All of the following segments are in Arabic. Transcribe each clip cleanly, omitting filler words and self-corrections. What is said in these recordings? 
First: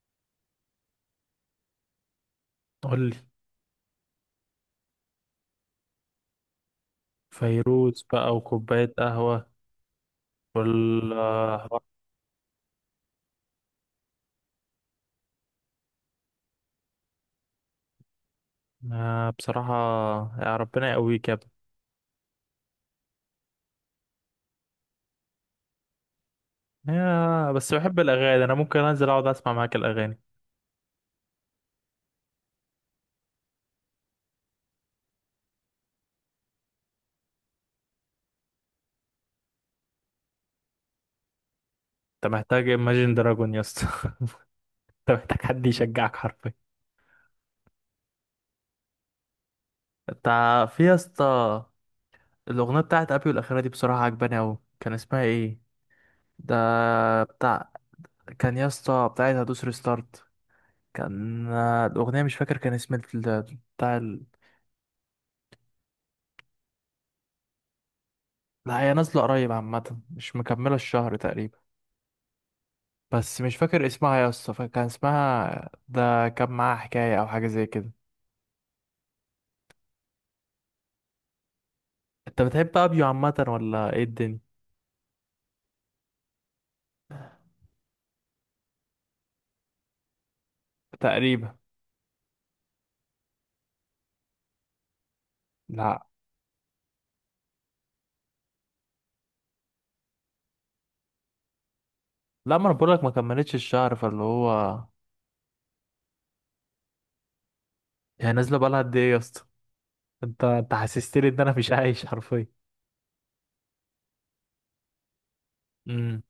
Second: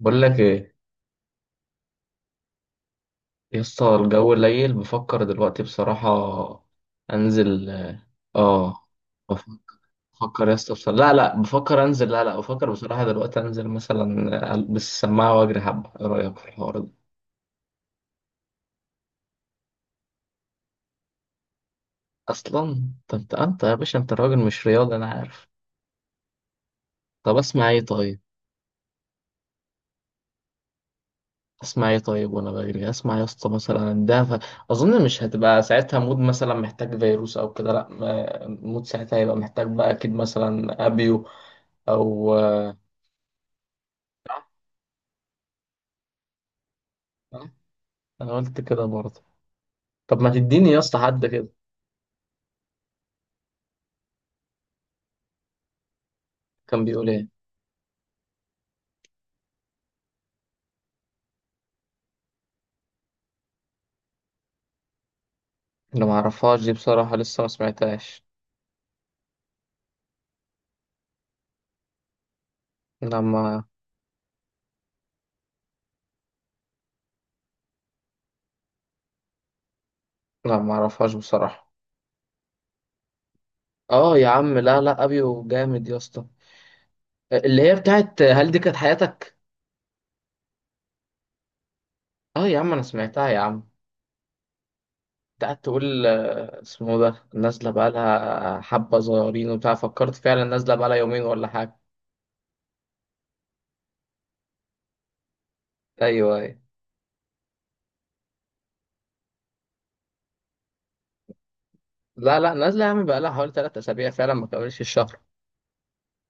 بقول لك ايه قولي. يا اسطى، الجو قليل، بفكر دلوقتي بصراحة انزل. فيروز بقى اه وكوباية قهوة. بفكر بفكر يا اسطى بصراحة. لا لا، والحوار؟ بفكر انزل. لا لا، بفكر بصراحة دلوقتي انزل مثلا، البس السماعة واجري حبة. ايه رأيك في الحوار ده؟ بصراحة، يا ربنا يقويك يا ابني. اصلا طب انت يا باشا، انت راجل مش رياضي، انا عارف. طب يا اسمع بس ايه بحب طيب؟ الأغاني أنا، ممكن أنزل أقعد أسمع معاك الأغاني. اسمع ايه طيب وانا بجري؟ اسمع يا اسطى مثلا ده اظن مش هتبقى ساعتها مود مثلا محتاج فيروس او كده. لا مود ساعتها هيبقى محتاج بقى اكيد مثلا ابيو أنت او محتاج Imagine دراجون يا اسطى. صح. أنت محتاج حد يشجعك حرفيا. صح. انا قلت كده برضه. طب أنت، ما تديني يا في يا اسطى حد كده. اسطى الأغنية بتاعت أبيو الأخيرة دي بصراحة عجباني أوي، كان اسمها إيه؟ ده كان بيقول ايه؟ بتاع، كان يا اسطى بتاعت هدوس ريستارت. كان الأغنية مش فاكر كان اسم بتاع. انا ما اعرفهاش دي بصراحه، لسه ما سمعتهاش. لا هي نازلة قريب عامة، مش مكملة الشهر تقريبا. انا بس مش ما فاكر اسمها يا اسطى، فكان اسمها ده كان معاها حكاية أو حاجة زي كده. لا ما اعرفهاش بصراحه. أنت بتحب أبيو عامة ولا إيه اه يا الدنيا؟ عم، لا لا، ابيو جامد يا اسطى. اللي هي بتاعت هل دي كانت حياتك. تقريبا. اه يا عم انا سمعتها يا عم. انت قاعد تقول، لا اسمه ده نازله بقالها حبه صغيرين وبتاع، فكرت فعلا نازله بقالها يومين ولا حاجه. لا، ما أنا بقولك ما كملتش الشهر، فاللي هو ايوه ايوه. هي نازلة بقالها قد إيه يا اسطى؟ أنت حسستني إن أنا مش عايش لا حرفيا. لا، نازله يا عم بقالها حوالي ثلاث اسابيع، فعلا ما كملش الشهر. امم.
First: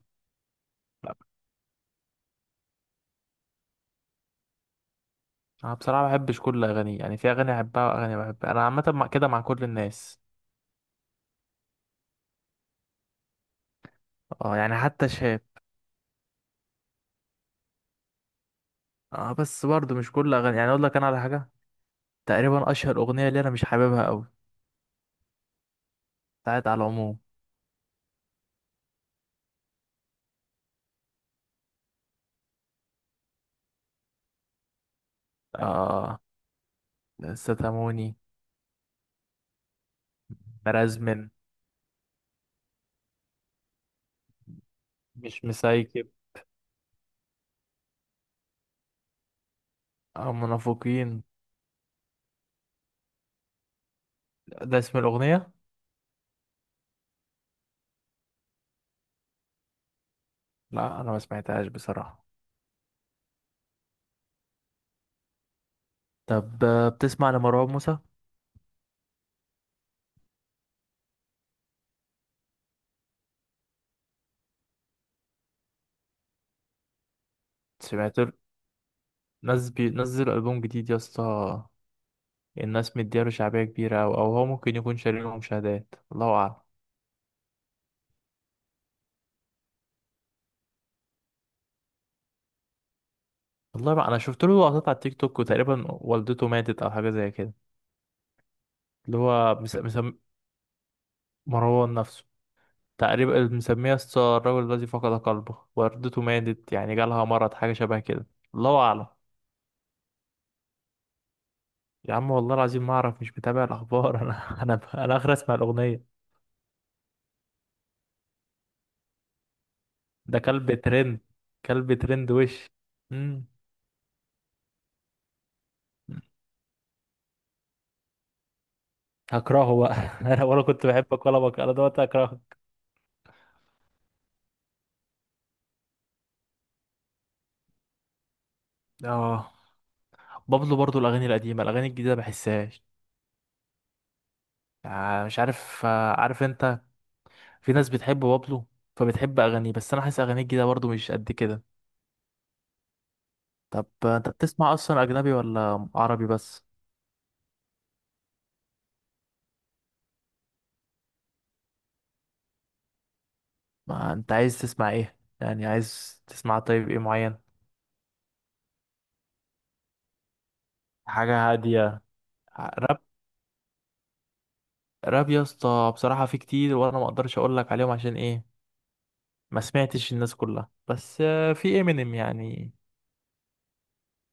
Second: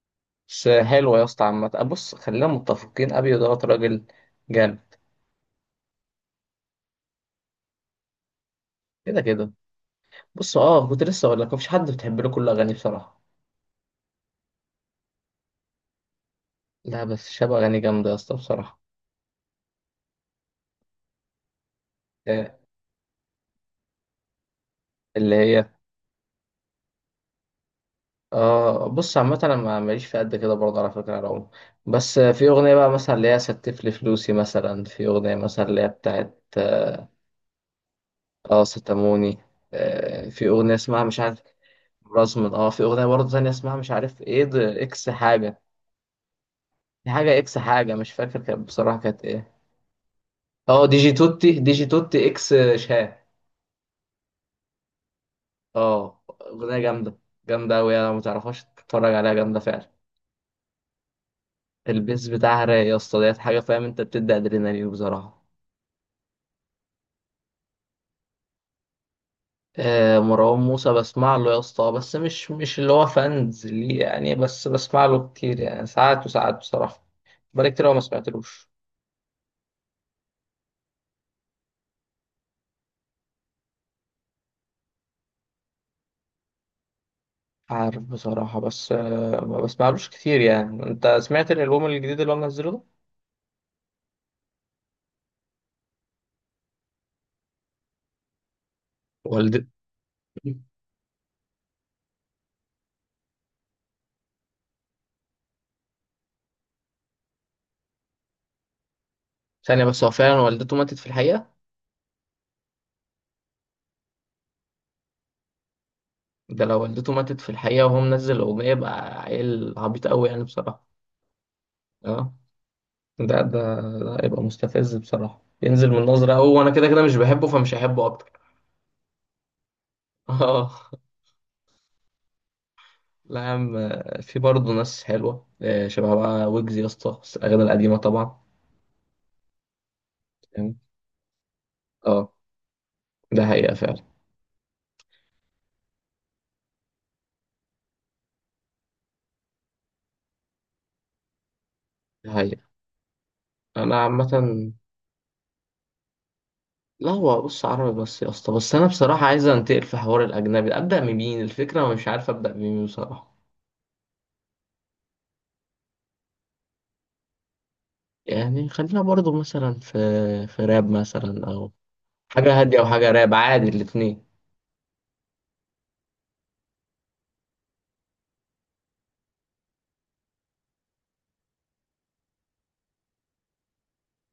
بس لا حلوة يا اسطى عامة. بص خلينا متفقين، أبيو دوت راجل جامد. أنا بصراحة ما بحبش كل أغانيه، يعني في أغاني أحبها وأغاني بحبها، أنا عامة كده كده مع كده. كل الناس. بص، اه كنت لسه أقول لك مفيش حد بتحب له كل أغانيه بصراحة. أه يعني حتى شاب. لا بس شاب أغاني جامدة يا اسطى بصراحة. أه بس برضه مش كل أغاني، يعني أقول لك أنا على حاجة، آه، تقريبا اشهر اغنيه اللي انا مش حاببها قوي، اللي هي بتاعت على العموم. اه بص، عامة أنا ماليش في قد كده برضه على فكرة يا رعوم. بس في أغنية بقى مثلا اللي هي ستف لي فلوسي، مثلا في أغنية مثلا أيوة. اللي هي اه، بتاعت اه. ستاموني، ستاموني. في أغنية اسمها مش مرازمن، عارف، رزمن. اه في أغنية برضه تانية اسمها مش عارف ايه، ده اكس مش حاجة. مسايكب، دي حاجة اكس حاجة، مش فاكر كانت بصراحة كانت ايه. او اه منافقين، ديجي توتي، ديجي توتي اكس شاه. ده اسم الاغنيه. اه اغنية جامدة. جامدة اوي، انا متعرفهاش، تتفرج عليها جامدة فعلا. لا انا ما سمعتهاش بصراحه. البيز بتاعها رايق يا اسطى، ديت حاجة فاهم، انت بتدي ادرينالين بصراحة. طب بتسمع لمروان موسى؟ آه مروان موسى بسمع له يا اسطى، بس مش اللي هو فانز ليه يعني، بس بسمع له كتير يعني، ساعات وساعات بصراحة. بقالي كتير أوي ما سمعت له. سمعتلوش. ناس بينزل البوم جديد يا اسطى، الناس مدياله شعبيه كبيره، او او هو ممكن يكون شاري له مشاهدات، الله اعلم. عارف بصراحة، بس آه ما بسمعلوش كتير يعني. انت سمعت الالبوم الجديد اللي هو منزله ده؟ والله ما انا شفت له لقطات على التيك توك، وتقريبا والدته ماتت او حاجه زي كده. اللي هو والد. مروان نفسه، تقريبا مسميها ستار الراجل الذي فقد قلبه، وردته ماتت يعني، جالها مرض حاجة شبه كده. الله أعلم. ثانية بس، هو فعلا والدته ماتت في الحقيقة؟ يا عم والله العظيم ما أعرف، مش متابع الأخبار. أنا آخر أسمع الأغنية. ده لو والدته ماتت في الحقيقة وهو منزل الأغنية يبقى عيل عبيط أوي ده يعني كلب بصراحة. ترند، كلب ترند اه وش. ده مم. ده ده يبقى مستفز بصراحة، ينزل من نظرة أوي، وأنا كده كده مش بحبه فمش هحبه أكتر. هكرهه بقى. أنا ولا كنت اه. بحبك ولا بك، أنا دلوقتي هكرهك. لا يا عم، في برضه ناس حلوة، شبه بقى ويجز يا اسطى، بس الأغاني القديمة طبعا. آه، فاهم؟ بابلو برضو الأغاني القديمة، الأغاني الجديدة اه. بحسهاش. ده حقيقة فعلا. مش عارف، عارف أنت، في ناس بتحب بابلو فبتحب أغانيه، بس أنا حاسس أغانيه الجديدة برضو مش قد كده. ده حقيقة. طب أنا عامة، انت بتسمع اصلا اجنبي ولا عربي بس؟ لا هو بص عربي بس يا اسطى، بس أنا بصراحة عايز أنتقل في حوار الأجنبي، أبدأ من مين الفكرة ومش عارف أبدأ من مين بصراحة. ما انت عايز تسمع ايه يعني؟ عايز تسمع طيب ايه معين؟ يعني خلينا برضو مثلا في، في راب مثلا حاجة او هادية. حاجة هادية او راب. حاجة راب عادي، الاتنين. راب يا اسطى بصراحة في كتير، وانا ما اقدرش اقول لك عليهم عشان ايه؟ ما سمعتش الناس كلها. بس في امينيم يعني،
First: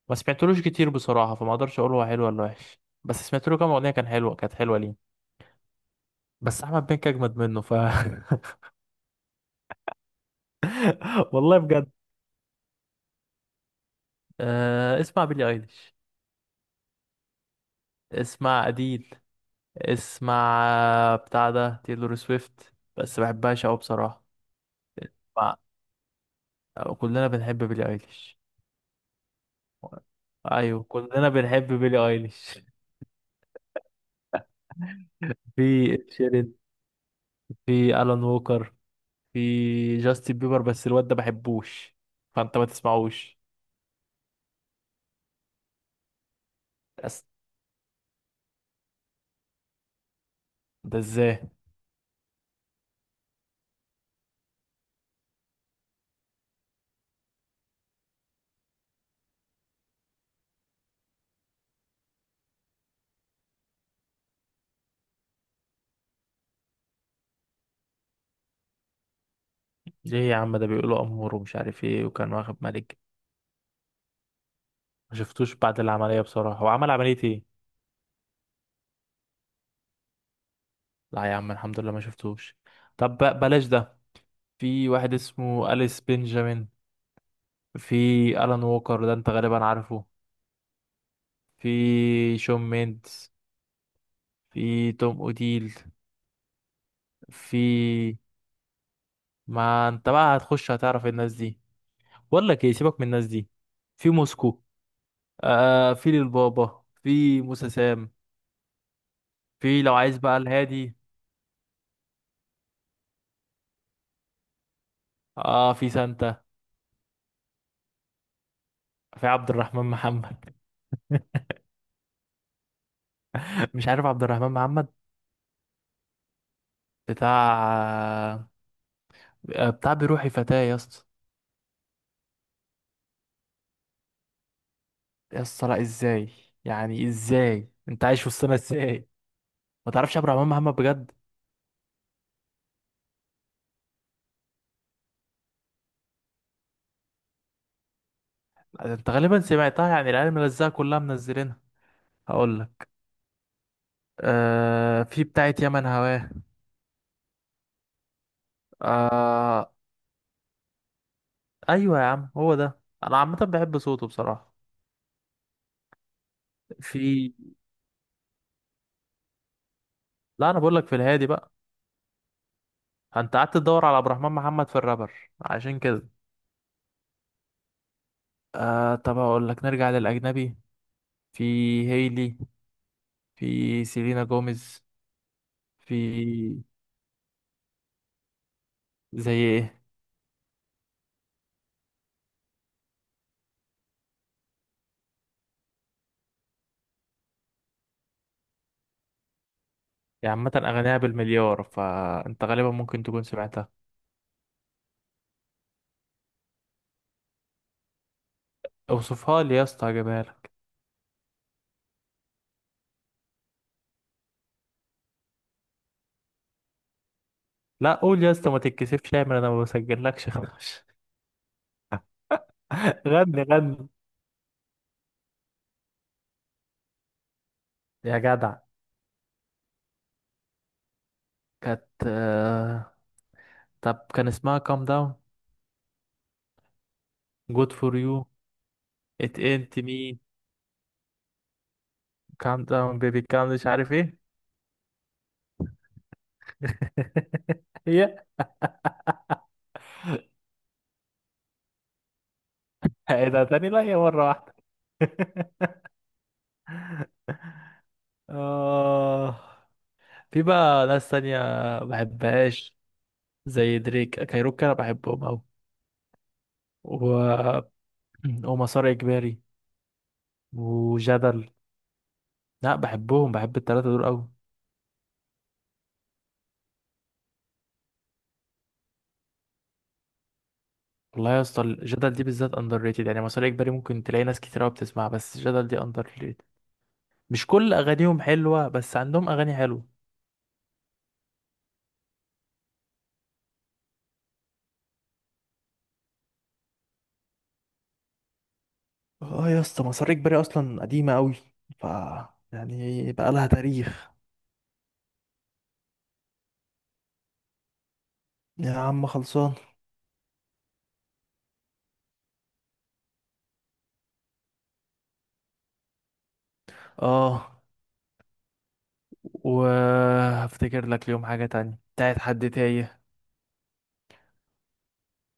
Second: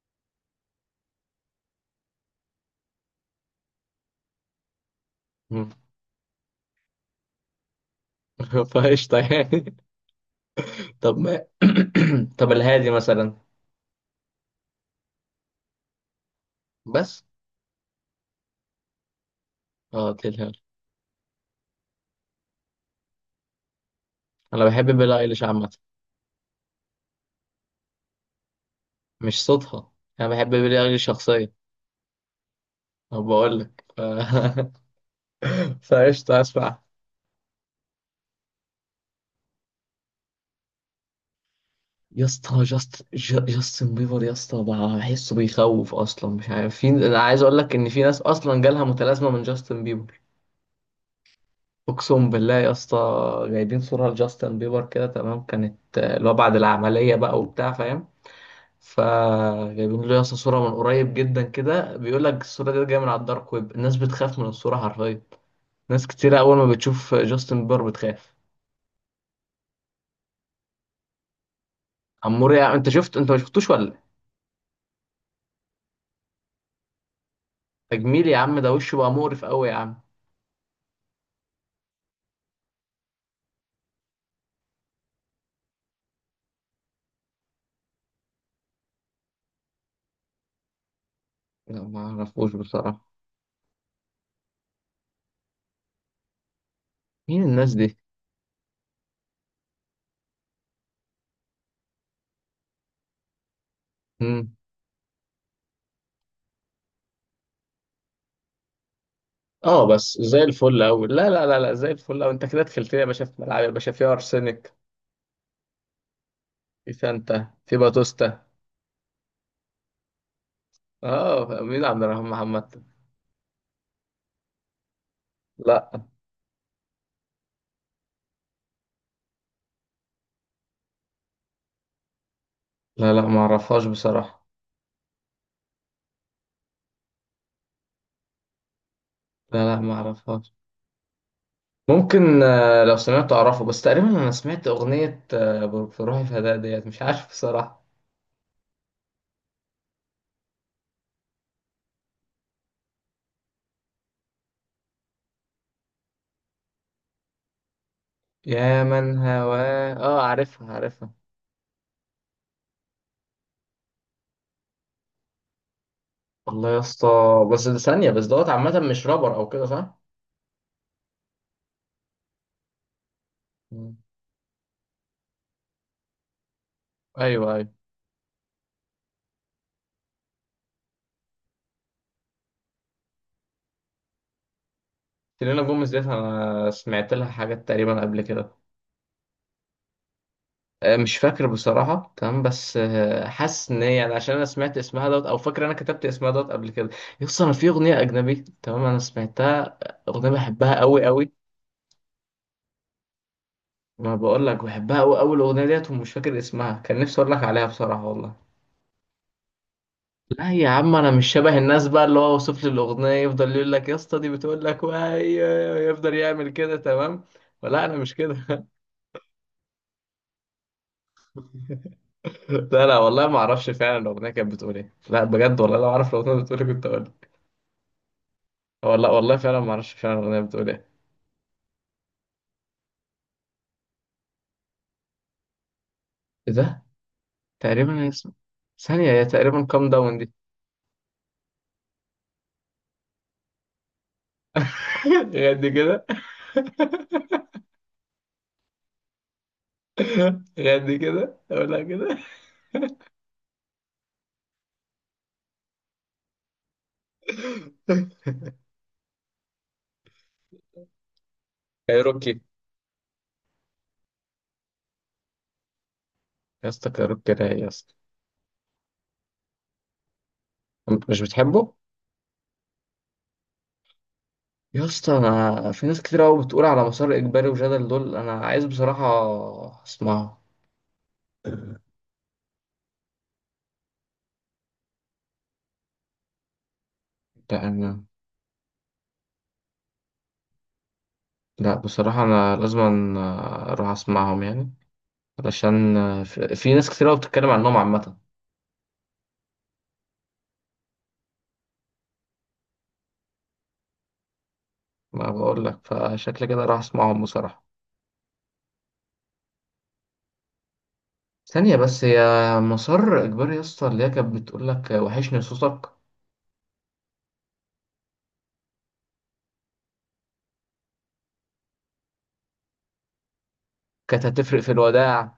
ما سمعتلوش كتير بصراحة، فما اقدرش اقول هو حلو ولا وحش، بس سمعت له كام اغنية كان حلوة، كانت حلوة ليه. مم. بس احمد بنك اجمد منه ف... فقشطة يعني. طب ما، والله بجد. طب الهادي مثلا أه، اسمع بيلي ايليش، بس. اسمع اديل، اه تلهال. اسمع بتاع ده تيلور سويفت، بس بحبهاش أوي بصراحة. انا بحب بيلي ايليش مع- عامة، كلنا بنحب بيلي ايليش. مش صوتها، انا بحب بيلي ايوه ايليش كلنا شخصيا. بنحب بيلي ايليش. انا بقول لك في إد فقشطة شيرين، اسمع. في الان ووكر، في جاستن بيبر، بس الواد ده بحبوش، يا فانت اسطى ما جاست، تسمعوش. جاستن بيبر يا اسطى بقى بحسه بيخوف اصلا، مش عارف. في، انا أس- عايز اقول لك ان في ناس اصلا جالها متلازمة من جاستن بيبر. ده ازاي؟ اقسم بالله يا اسطى، جايبين صوره لجاستن بيبر كده تمام، كانت اللي هو بعد العمليه بقى وبتاع، فاهم، فجايبين له يا اسطى صوره من قريب جدا كده، بيقول لك الصوره دي جايه من على الدارك ويب، الناس بتخاف من الصوره حرفيا. ناس كتير اول ما بتشوف جاستن بيبر بتخاف. ليه يا عم؟ ده بيقولوا امور ومش عارف ايه، وكان عمور واخد يا عم انت ملك. شفت؟ انت ما شفتوش ولا؟ ما شفتوش بعد العمليه بصراحه، هو عمل عمليه ايه؟ تجميل يا عم، ده وشه بقى مقرف قوي يا عم. لا يا عم الحمد لله ما شفتوش. طب بلاش ده. في واحد اسمه أليس بنجامين، في ألان ووكر ده انت غالبا عارفه، لا ما في اعرفوش شون بصراحه. ميندز، في توم اوديل، مين الناس دي؟ في، ما انت بقى هتخش هتعرف الناس دي. بقول لك ايه، سيبك من الناس دي. في مم. موسكو. آه في للبابا، في موسى سام، في اه لو بس عايز بقى زي الفل الهادي. قوي، لا لا لا لا، زي الفل قوي. انت كده دخلت لي يا باشا في ملعب يا باشا فيها ارسنال. اه في سانتا، في سانتا، في باتوستا. في عبد الرحمن محمد. اه مين عبد الرحمن محمد؟ مش عارف عبد الرحمن محمد؟ لا. بتاع، بتاع بروحي فتاة يا اسطى. لا، لا ما اعرفهاش بصراحة. يا اسطى لا ازاي؟ يعني ازاي انت عايش وسطنا ازاي؟ لا لا ما ما تعرفش عبد الرحمن اعرفهاش. محمد بجد؟ ممكن لو سمعت اعرفه، بس تقريبا انا سمعت اغنية في روحي فداء ديت، مش عارف بصراحة. انت غالبا سمعتها، يعني العيال ملزقه كلها منزلينها. هقول لك، آه في بتاعه يمن هواه. يا من آه. هواه، اه عارفها عارفها. ايوه يا عم هو ده، انا عامه بحب صوته بصراحه. والله يا اسطى. في، بس ده ثانية بس، دوت عامة مش رابر او كده صح؟ لا انا بقول لك في الهادي بقى، انت قعدت تدور مم. على عبد الرحمن محمد في الرابر عشان كده. ايوه ايوه. آه طب هقول لك نرجع للاجنبي. في هيلي، في سيلينا جوميز، سيلينا جوميز في، ديت انا سمعت لها حاجات تقريبا قبل كده. زي ايه؟ مش فاكر بصراحة تمام، بس حاسس ان هي يعني، عشان انا سمعت اسمها دوت، او فاكر انا كتبت اسمها دوت قبل كده. يس انا في اغنية اجنبي، تمام انا سمعتها، اغنية يعني عامه بحبها اغانيها قوي قوي. بالمليار، فانت غالبا ممكن تكون سمعتها. ما بقول لك بحبها قوي قوي الاغنية ديت، ومش فاكر اسمها، كان نفسي اقول لك عليها بصراحة والله. اوصفها لي يا اسطى هجيبها لا لك. يا عم انا مش شبه الناس بقى اللي هو وصف لي الاغنية، يفضل يقول لك يا اسطى دي بتقول لك وهي، يفضل يعمل كده تمام. ولا لا انا مش قول يا اسطى ما كده. تتكسفش، اعمل انا ما بسجلكش خلاص. لا لا والله ما غني اعرفش غني فعلا الاغنية كانت بتقول ايه، لا بجد والله لو اعرف الاغنية بتقول ايه كنت اقول. يا جدع. والله والله فعلا ما اعرفش فعلا الاغنيه بتقول ايه. كانت طب كان اسمها كام داون؟ ايه ده؟ جود فور تقريبا إيه يو؟ اسمه؟ ثانيه، هي ات تقريبا انت كام مي؟ داون دي. كام داون بيبي كام مش عارف ايه. غادي كده. هي غادي كده اقولها كده. ايه ده تاني؟ لا هي مرة واحدة. آه، في بقى ناس تانية كايروكي. بحبهاش، زي دريك كايروكا أنا بحبهم أوي. يا اسطى كايروكي رايق و... يا اسطى. ومسار إجباري أنت مش وجدل. بتحبه؟ لا بحبهم، بحب التلاتة دول أوي. يا اسطى انا في ناس كتير قوي بتقول على مسار اجباري وجدل دول، انا عايز بصراحه اسمعه. والله يا اسطى الجدل دي بالذات اندر ريتد، يعني مسار اجباري ممكن تلاقي ناس كتير قوي بتسمعها، بس الجدل دي اندر ريتد. مش كل لأن اغانيهم حلوه، بس عندهم اغاني حلوه. لا بصراحة أنا لازم أروح أسمعهم يعني، علشان في، في ناس كتير أوي بتتكلم عنهم عامة. اه يا اسطى مسار اجباري اصلا قديمه قوي، ف، يعني بقى لها تاريخ. ما بقول لك فشكل كده راح أسمعهم بصراحة. يا عم خلصان. ثانية بس، هي مسار إجباري يا اسطى اللي هي كانت بتقول لك وحشني صوتك، اه، وهفتكر لك اليوم حاجه تانية بتاعت حد تايه. كانت هتفرق في الوداع.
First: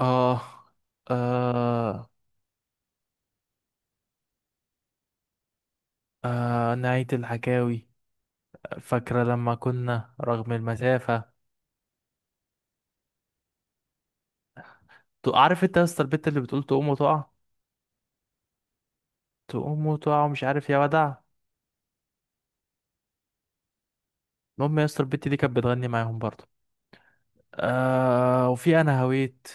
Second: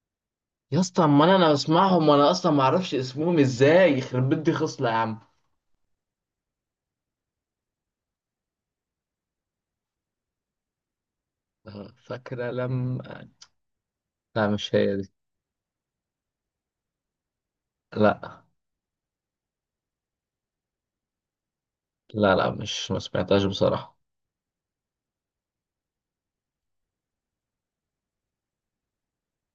اه. يا اسطى، أما أنا، أنا بسمعهم آه. وأنا أصلا ما أعرفش اسمهم إزاي، يخرب بيت دي خصلة يا عم. آه نهاية الحكاوي، فاكرة لما كنا، رغم المسافة. فاكرة لما. لا مش هي دي. عارف انت يا اسطى البت اللي بتقول تقوم وتقع؟ لا تقوم وتقع ومش عارف يا ودع. لا لا مش، ما سمعتهاش بصراحة. المهم يا اسطى البت دي كانت بتغني معاهم برضه. آه وفي انا هويت،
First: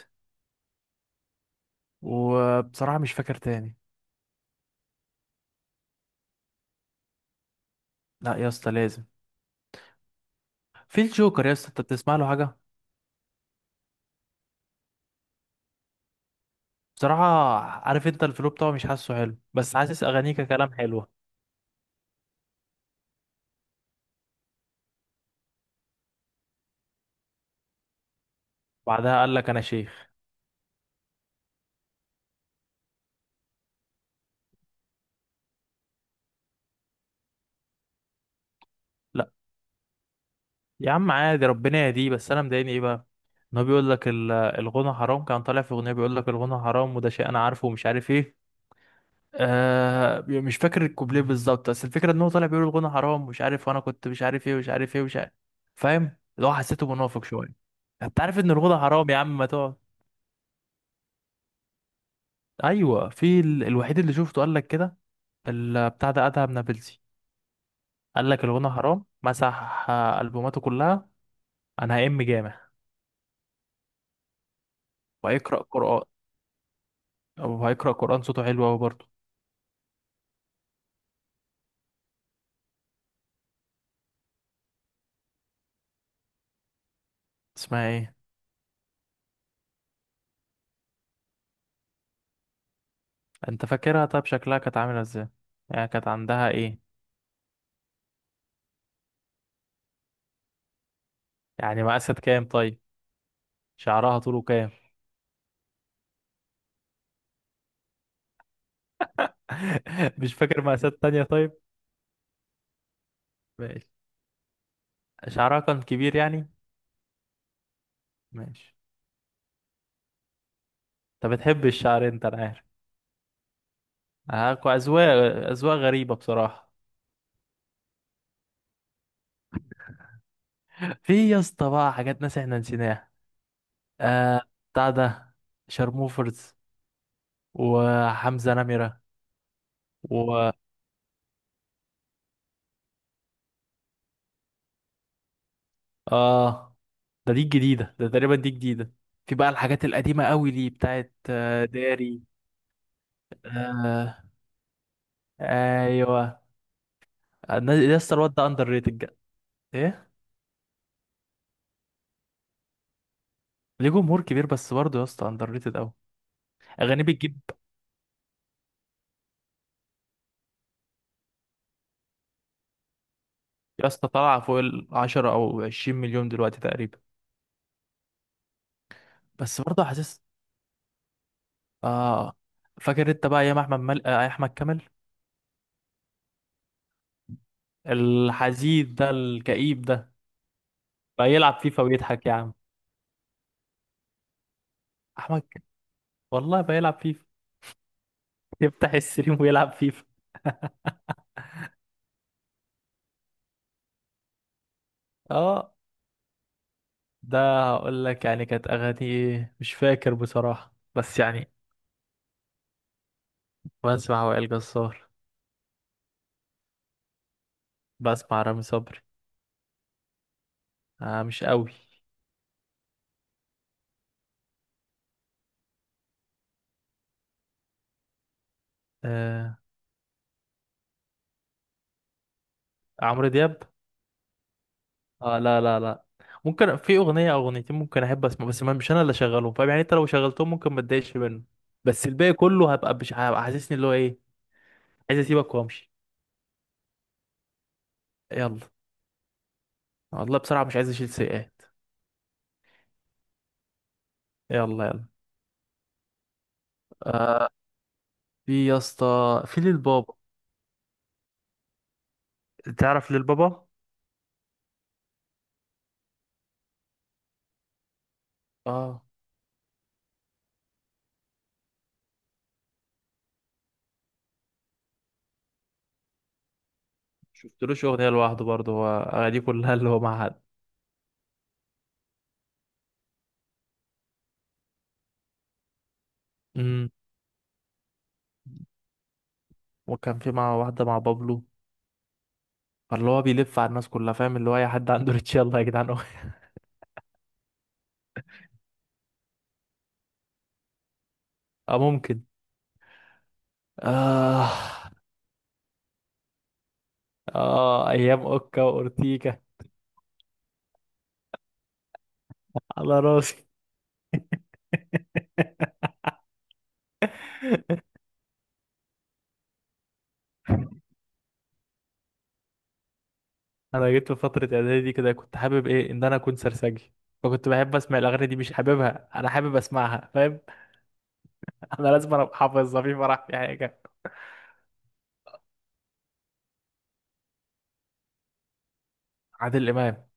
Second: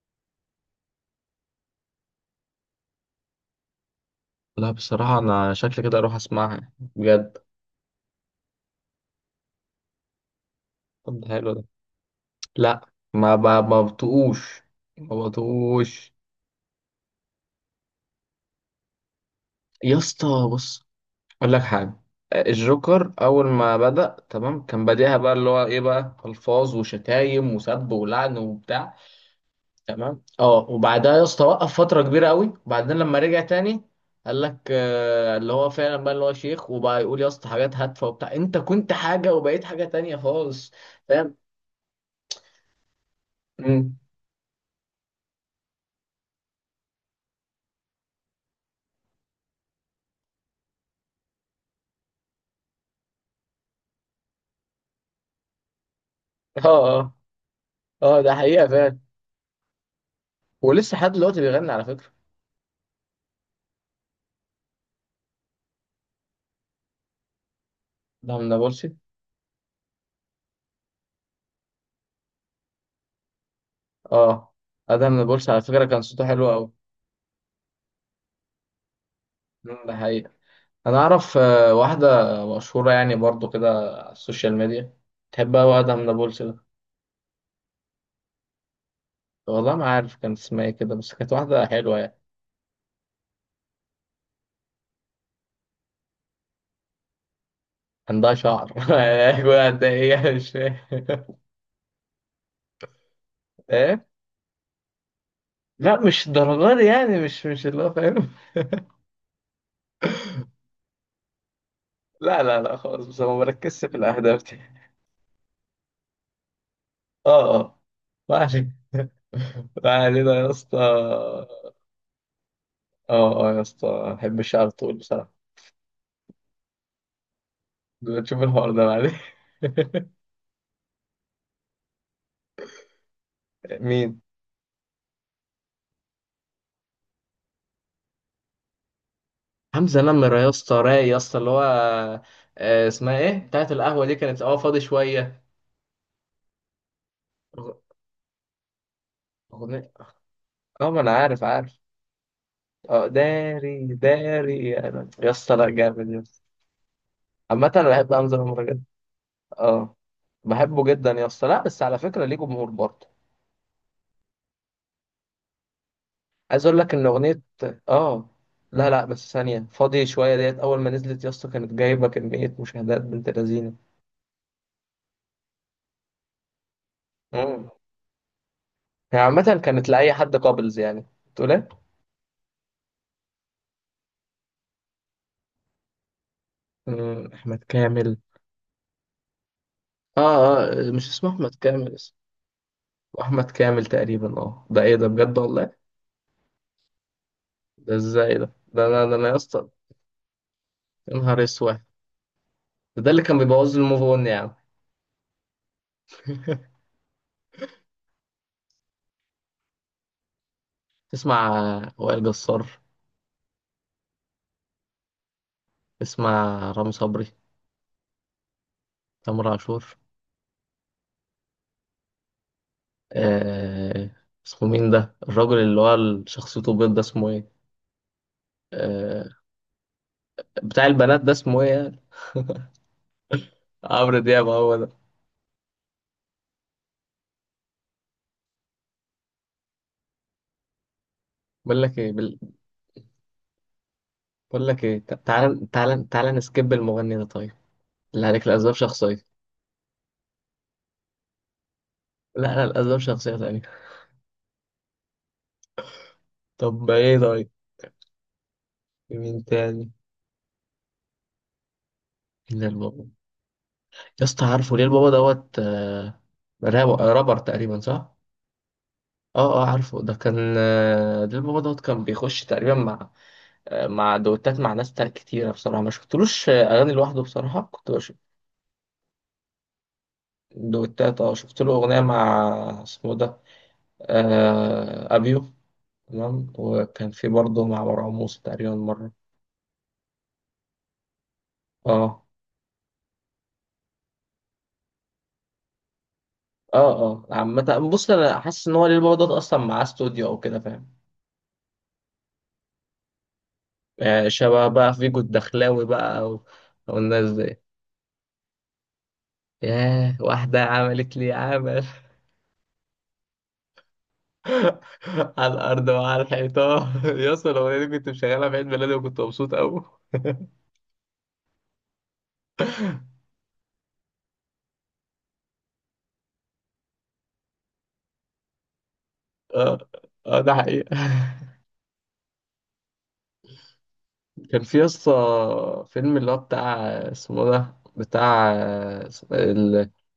وبصراحه مش فاكر تاني. لا بصراحة أنا شكلي كده أروح أسمعها بجد. لا يا اسطى لازم. في طب ده الجوكر يا حلو ده. اسطى، انت بتسمع له حاجه؟ لا ما بطقوش. ما بطقوش. بصراحه، عارف انت، الفلو بتاعه مش حاسه حلو، بس يا حاسس اسطى اغانيه ككلام بص، حلوه. اقول لك حاجه. الجوكر اول ما بدأ تمام، كان بديها بقى اللي هو ايه بقى، الفاظ وشتايم وسب ولعن وبتاع. بعدها قال لك انا شيخ. تمام. اه، وبعدها يا اسطى وقف فتره كبيره قوي، وبعدين لما رجع تاني قال لك آه اللي هو فعلا بقى اللي هو شيخ، وبقى يقول يا اسطى حاجات هادفه وبتاع، انت كنت لا حاجه وبقيت حاجه تانية خالص. يا عم فاهم. عادي، ربنا يهديه، بس انا مضايقني ايه بقى، ان هو بيقول مم. لك الغنى حرام. كان طالع في اغنيه بيقول لك الغنى حرام، وده شيء انا عارفه ومش عارف ايه. آه مش فاكر الكوبليه بالظبط، بس الفكره ان هو طالع بيقول الغنى حرام مش عارف، وانا كنت مش عارف ايه ومش عارف ايه ومش عارف. فاهم، اللي هو اه حسيته اه. منافق شويه. انت اه ده عارف ان حقيقه الغنى فعلا. حرام يا عم، ما تقعد. ولسه لحد دلوقتي بيغني على فكره. ايوه، في الوحيد اللي شفته قال لك كده، بتاع ده ادهم نابلسي، قال ده لك من الغنى نابلسي. حرام، مسح البوماته كلها. انا هأم جامع اه ادهم نابلسي وهيقرا على فكره كان قران، صوته حلو قوي. او هيقرا قران. صوته حلو قوي برضه. مم، ده حقيقه. انا اعرف واحده مشهوره يعني برضو كده، على السوشيال ميديا، تحبها، واحده من نابلس ده. اسمها ايه؟ والله ما عارف كان اسمها ايه كده، بس كانت واحده حلوه يعني. انت فاكرها طيب شكلها كانت عامله ازاي؟ يعني كانت عندها ايه؟ عندها شعر. ايوه قد ايه يعني، مش فاهم. يعني مقاسات كام طيب؟ ايه؟ شعرها طوله كام؟ لا مش الدرجه دي يعني، مش اللي هو فاهم. مش فاكر مقاسات تانية طيب. لا لا لا خالص، بس أنا ما بركزش ماشي. في الاهداف دي. شعرها كان كبير يعني. اه اه. ما علينا. ماشي. ما علينا يا اسطى. انت بتحب اه. الشعر انت انا عارف. اه يا اسطى بحب الشعر الطويل اذواق. بصراحه. اذواق غريبة بصراحة. تشوف الحوار ده بعدين. في يا اسطى بقى حاجات ناس احنا نسيناها. مين؟ آه، بتاع ده، شارموفرز وحمزة نمرة. حمزة نمرة يا و... اسطى رايق يا اسطى، اللي هو اسمها ايه بتاعت القهوة دي، كانت اه فاضي شوية. اه ده، دي أغ- الجديدة ده، تقريبا دي جديدة. في بقى الحاجات أغنية. القديمة قوي دي اه ما انا بتاعت عارف عارف. داري. اه داري آه. داري، انا يا اسطى لا جامد يا ايوه. اسطى. عامة الناس، انا يا بحب اسطى الواد حمزة ده نمرة اندر جدا. ريتد. اه ايه؟ بحبه جدا يا اسطى، لا بس على فكرة ليه جمهور برضه. ليه جمهور كبير بس برضه يا اسطى اندر ريتد قوي. عايز اقول لك اغانيه ان بتجيب. اغنية، اه لا لا بس ثانية فاضي شوية ديت، اول ما نزلت يا اسطى كانت جايبة كمية مشاهدات بنت لذينة. يا اسطى طالعه فوق ال 10 او 20 مليون دلوقتي تقريبا. مم. هي عامة بس برضه كانت لأي حاسس. حد قابلز يعني. تقول ايه؟ اه. فاكر انت بقى ايام احمد مل... آه، احمد كامل، مم، أحمد كامل. الحزين ده الكئيب ده، اه اه مش اسمه بقى يلعب احمد فيفا كامل، اسمه ويضحك يا عم. احمد كامل تقريبا. اه ده ايه ده بجد احمد ك- والله. والله بقى يلعب فيفا. ده ازاي ده، ده يفتح انا، ده انا يا السريم اسطى. ويلعب فيفا. يا نهار اسود. ده، ده اللي كان بيبوظ لي الموف اون يا عم. اه ده، هقول لك يعني كانت اغاني ايه مش فاكر بصراحه بس تسمع يعني. وائل جسار؟ بسمع وائل جسار. تسمع رامي صبري؟ بسمع رامي صبري. تامر عاشور؟ آه مش قوي. آه، اسمه مين ده الراجل اللي هو شخصيته بيض ده اسمه ايه؟ آه آه. بتاع البنات ده اسمه ايه يعني؟ عمرو دياب. عمرو دياب هو ده. اه لا لا لا، ممكن في اغنيه او اغنيتين ممكن احب اسمع، بس ما مش انا اللي اشغلهم، فاهم يعني، انت لو شغلتهم ممكن ما اتضايقش منه. بقول لك بس ايه الباقي بال- كله هبقى مش هبقى حاسسني اللي هو ايه. بقول لك ايه، عايز اسيبك تعال وامشي. تعال تعال، نسكيب المغني ده طيب. لا عليك، يلا. الاسباب شخصيه. والله بصراحه مش عايز اشيل سيئات. لا لا الاسباب شخصيه تانية. يلا يلا. طب ايه طيب؟ آه، في يا في اسطى، مين في تاني؟ للبابا. مين البابا؟ تعرف للبابا؟ يا اسطى عارفه، ليه البابا دوت رابر تقريبا صح. اه. اه اه عارفه، ده كان ده البابا دوت كان بيخش تقريبا مع مع دوتات، مع ناس تانية كتيرة، بصراحة ما شفتلوش أغاني لوحده بصراحة شفتلوش كنت اغنيه بشوف لوحده برضه، هو اغانيه كلها اللي هو مع حد. دوتات. اه شفت له أغنية مع اسمه ده، أبيو، تمام. امم. وكان في برضه مع مروان موسى تقريبا مرة. وكان في مع واحده، مع بابلو. اه فاللي هو بيلف على الناس كلها، فاهم، اللي هو اي حد عنده ريتش يلا يا جدعان. اه اه، عامة بص، أنا حاسس إن هو ليه البابا دوت أصلا مع استوديو أو كده فاهم. اه ممكن. يعني آه. شبه بقى فيجو الدخلاوي بقى والناس دي. اه ايام اوكا واورتيكا. ياه، واحدة عملت لي عمل على راسي. على الأرض وعلى الحيطان، يا اسطى الأغنية دي كنت مشغلها في عيد ميلادي وكنت مبسوط أوي. انا جيت في فتره اعدادي كده، كنت حابب ايه، ان انا اكون سرسجي، فكنت بحب اسمع الاغاني دي. مش حاببها انا، حابب اه اسمعها، فاهم. اه ده حقيقة. انا لازم ابقى حافظها في فرح في حاجه. كان في يا اسطى فيلم اللي هو بتاع، اسمه ده بتاع، عادل ال... امام.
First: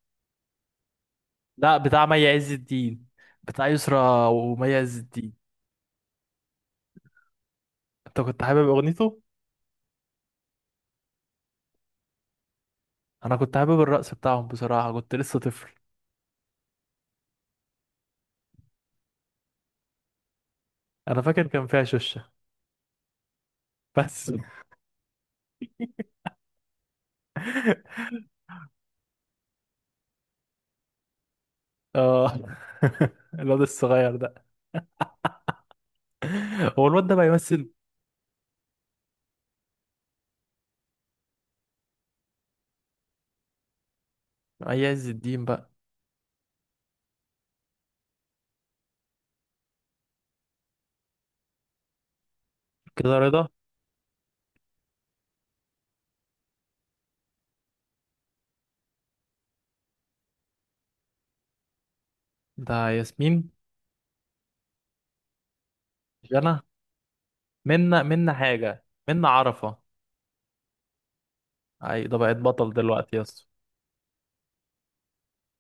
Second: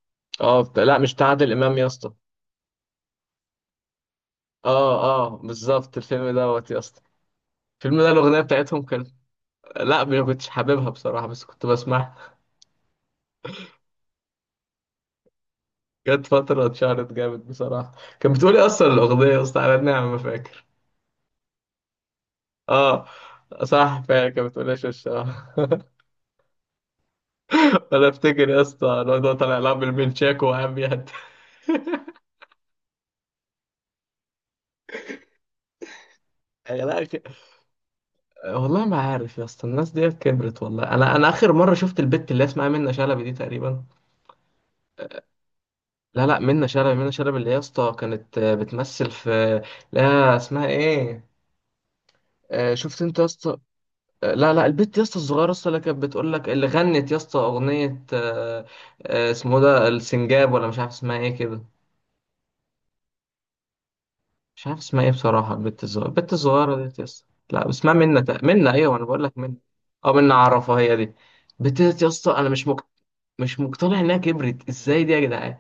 اه بتاع، لا مش بتاع عادل لا إمام يا بتاع اسطى. مي عز الدين، بتاع يسرا ومي عز اه اه الدين. بالظبط، الفيلم دوت يا اسطى، الفيلم ده انت الأغنية كنت حابب بتاعتهم كانت. اغنيته؟ لا ما كنتش حاببها بصراحة، بس كنت بسمعها. انا كنت حابب الرقص بتاعهم بصراحه، كنت لسه طفل. جت فترة اتشهرت جامد بصراحة. كانت بتقولي أصلا الأغنية يا اسطى على النعمة ما فاكر. انا فاكر كان فيها شوشه. اه صح فعلا بس. كانت بتقولي شش اه. أنا أفتكر يا اسطى الواد هو طالع لعب بالمنشاكو وقام يهد. اه. الواد الصغير ده، هو لا الواد ده أخي، بيمثل؟ والله ما عارف يا اسطى، الناس ديت كبرت والله. أنا، أنا آخر مرة شفت البت اللي اسمها منة شلبي دي تقريبا. اي عز الدين بقى. لا لا منة شلبي، منة شلبي اللي يا اسطى كانت بتمثل في. لا اسمها إيه؟ شفت أنت كده يا رضا. اسطى؟ لا لا، البت يا اسطى الصغيره يا اسطى اللي كانت بتقول لك، اللي غنت يا اسطى اغنيه اسمه ده السنجاب، ولا مش عارف اسمها ايه كده. ده ياسمين. مش عارف اسمها ايه بصراحه، البت الصغيره، البت جنى. الصغيره دي يا اسطى، لا اسمها منا، منى منا منى، حاجة، ايوه انا بقول منا لك منى. عرفة. اه منى عرفها هي دي. البت دي اي يا ده اسطى بقت انا بطل دلوقتي يا اسطى. مش مقتنع انها كبرت ازاي دي يا جدعان.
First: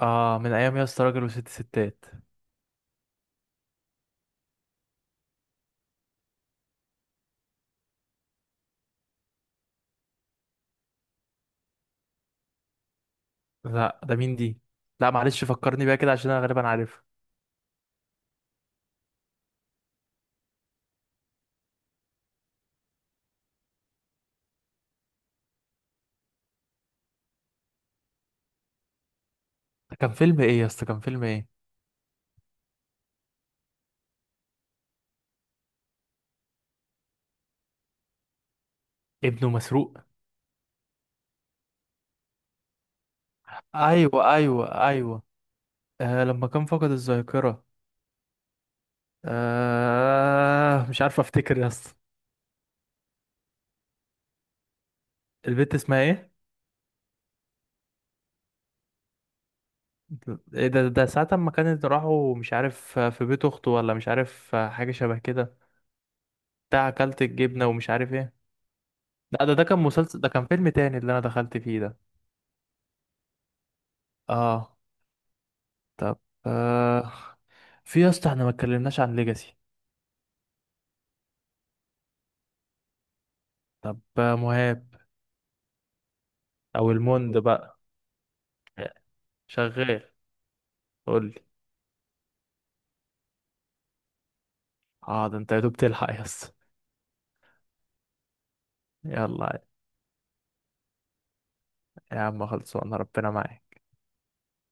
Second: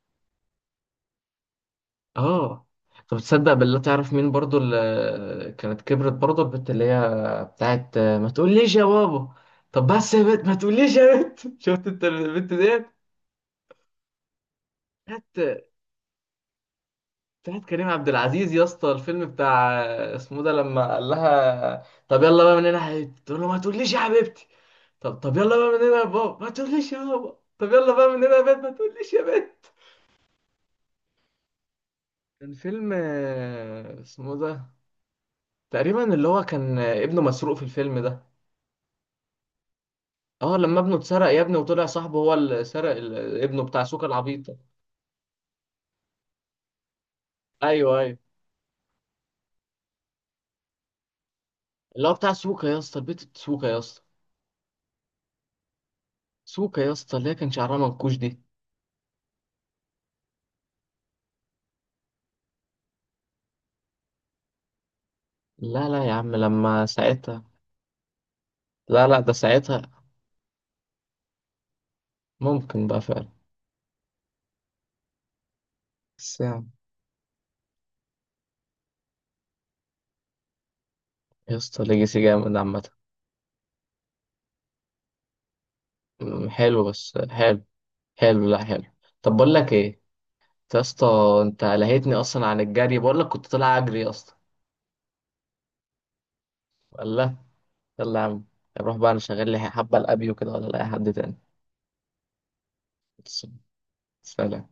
اه من ايام يا اسطى راجل وست ستات. اه. طب تصدق بالله، تعرف مين برضو اللي كانت كبرت برضو، البت اللي هي بتاعت ما تقوليش يا بابا. طب بس يا بنت ما تقوليش يا بنت. شفت انت البنت ديت؟ لا ده مين دي؟ لا هات، معلش فكرني بيها كده عشان انا غالبا عارفها. هات كريم عبد العزيز يا اسطى الفيلم بتاع اسمه ده، لما قال لها طب يلا بقى من هنا يا حبيبتي، تقول له ما تقوليش يا حبيبتي. طب طب يلا بقى من هنا يا بابا، ما تقوليش يا بابا. طب يلا بقى من هنا يا بنت، ما تقوليش يا بنت. ده كان فيلم ايه يا اسطى، كان فيلم ايه؟ كان فيلم اسمه ده، تقريبا اللي هو كان ابنه مسروق في الفيلم ده. ابنه مسروق. اه لما ابنه اتسرق يا ابني، وطلع صاحبه هو اللي سرق ابنه، بتاع سوكا ايوه العبيط ده. ايوه ايوه. آه لما كان فقد الذاكرة. ايوه ايوه. آه مش عارف افتكر يا اسطى. اللي هو بتاع سوكا يا اسطى، البيت سوكا يا اسطى، البنت اسمها ايه؟ سوكا يا اسطى اللي هي كان شعرها منكوش دي. ايه ده، ده ساعة ما كانت راحوا مش عارف في بيت اخته، ولا مش عارف حاجة شبه كده. لا لا يا عم لما بتاع اكلت ساعتها، الجبنة ومش عارف ايه. لا لا ده لا ده، ده كان ساعتها. مسلسل، ده كان فيلم تاني اللي انا دخلت فيه ده. ممكن بقى فعلا. اه. طب. بس يعني. آه، في يا اسطى احنا ما اتكلمناش عن ليجاسي. يا اسطى ليجاسي جامد عامة. طب مهاب، أمم، حلو او بس الموند حلو. بقى. حلو لا حلو. طب بقول لك ايه، شغال. أنت يا اسطى، قول لي. انت لهيتني اصلا عن الجري، بقول لك كنت طالع اجري اصلا. اه ده انت يا دوب تلحق يا اسطى. لا، يلا يا عم، روح بقى، انا شغال لي يلا حبة الابيو كده، ولا لاقي حد تاني. يا عم خلصوا، انا ربنا معاك. سلام